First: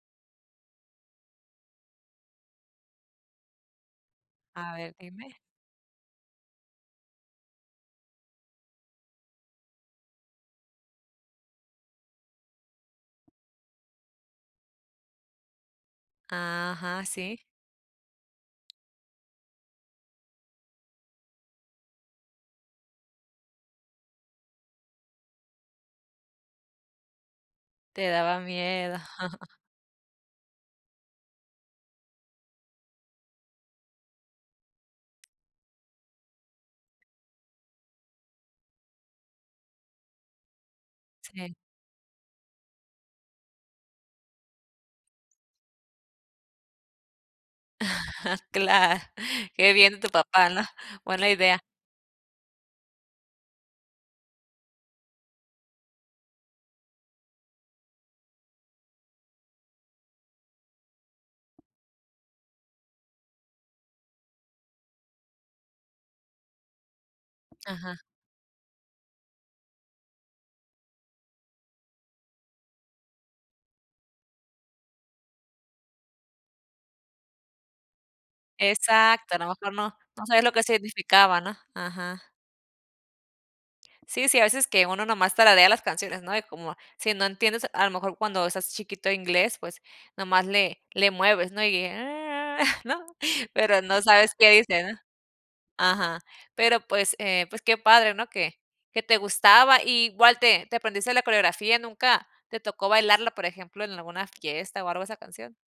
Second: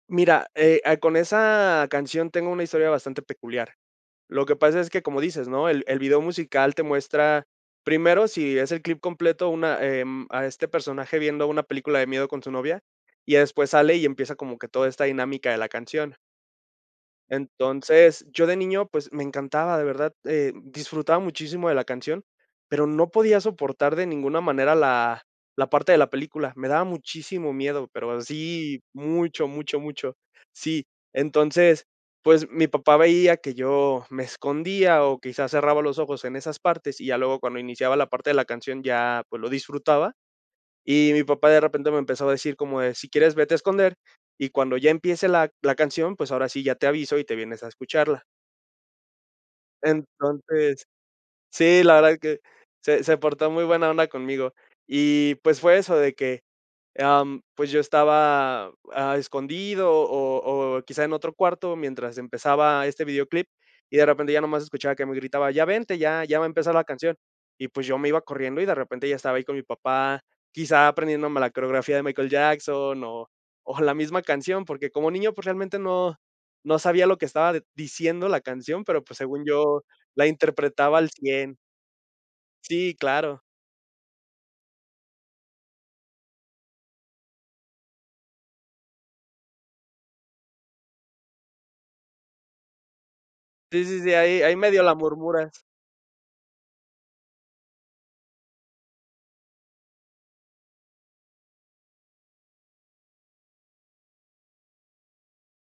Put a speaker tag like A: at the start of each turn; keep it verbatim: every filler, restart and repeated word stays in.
A: Mira, eh ah, con esa canción tengo una historia bastante peculiar. Lo que
B: A
A: pasa es
B: ver,
A: que, como
B: dime.
A: dices, ¿no? El el video musical te muestra primero, si es el clip completo, una, em, a este personaje viendo una película de miedo con su novia, y ya después sale y empieza como que toda esta dinámica de la canción.
B: Ajá, sí.
A: Entonces, yo de niño, pues, me encantaba, de verdad, eh, disfrutaba muchísimo de la canción, pero, no podía soportar de ninguna manera la la parte de la película. Me daba muchísimo miedo,
B: Te
A: pero
B: daba
A: así,
B: miedo.
A: mucho, mucho, mucho. Sí, entonces, pues, mi papá veía que yo me escondía o quizás cerraba los ojos en esas partes, y ya luego cuando iniciaba la parte de la canción ya, pues, lo disfrutaba, y mi papá
B: Sí.
A: de repente me empezó a decir como de: "Si quieres vete a esconder, y cuando ya empiece la la canción, pues, ahora sí ya te aviso, y te vienes a escucharla".
B: Cla qué bien, tu papá, ¿no?
A: Entonces
B: Buena idea.
A: sí, la verdad que se se portó muy buena onda conmigo, y, pues, fue eso de que, em, pues, yo estaba, ah, escondido, o o, quizá en otro cuarto mientras empezaba este videoclip, y de repente ya nomás escuchaba que me gritaba: "Ya vente, ya ya va a empezar la canción", y pues, yo
B: Ajá.
A: me iba corriendo, y de repente ya estaba ahí con mi papá, quizá aprendiéndome la coreografía de Michael Jackson, o o la misma canción, porque, como niño, pues, realmente no no sabía lo que estaba diciendo la canción, pero pues,
B: Exacto, a
A: según
B: lo mejor
A: yo
B: no no
A: la
B: sabía lo que
A: interpretaba al
B: significaba,
A: cien
B: ¿no? Ajá.
A: Sí, claro.
B: Sí, a veces que uno, nomás tararea las canciones, ¿no? Y como, si no entiendes, a lo mejor cuando estás chiquito, inglés, pues, nomás le le mueves, ¿no? Y, [unintelligible] ¿no? Pero,
A: Sí,
B: no
A: sí, sí,
B: sabes
A: ahí
B: qué
A: ahí medio la
B: dicen.
A: murmuras.
B: Ajá, pero pues, eh, pues, qué padre, ¿no? Que que te gustaba. I igual te te aprendiste la coreografía, ¿nunca te tocó bailarla, por ejemplo, en alguna fiesta, o, algo esa canción?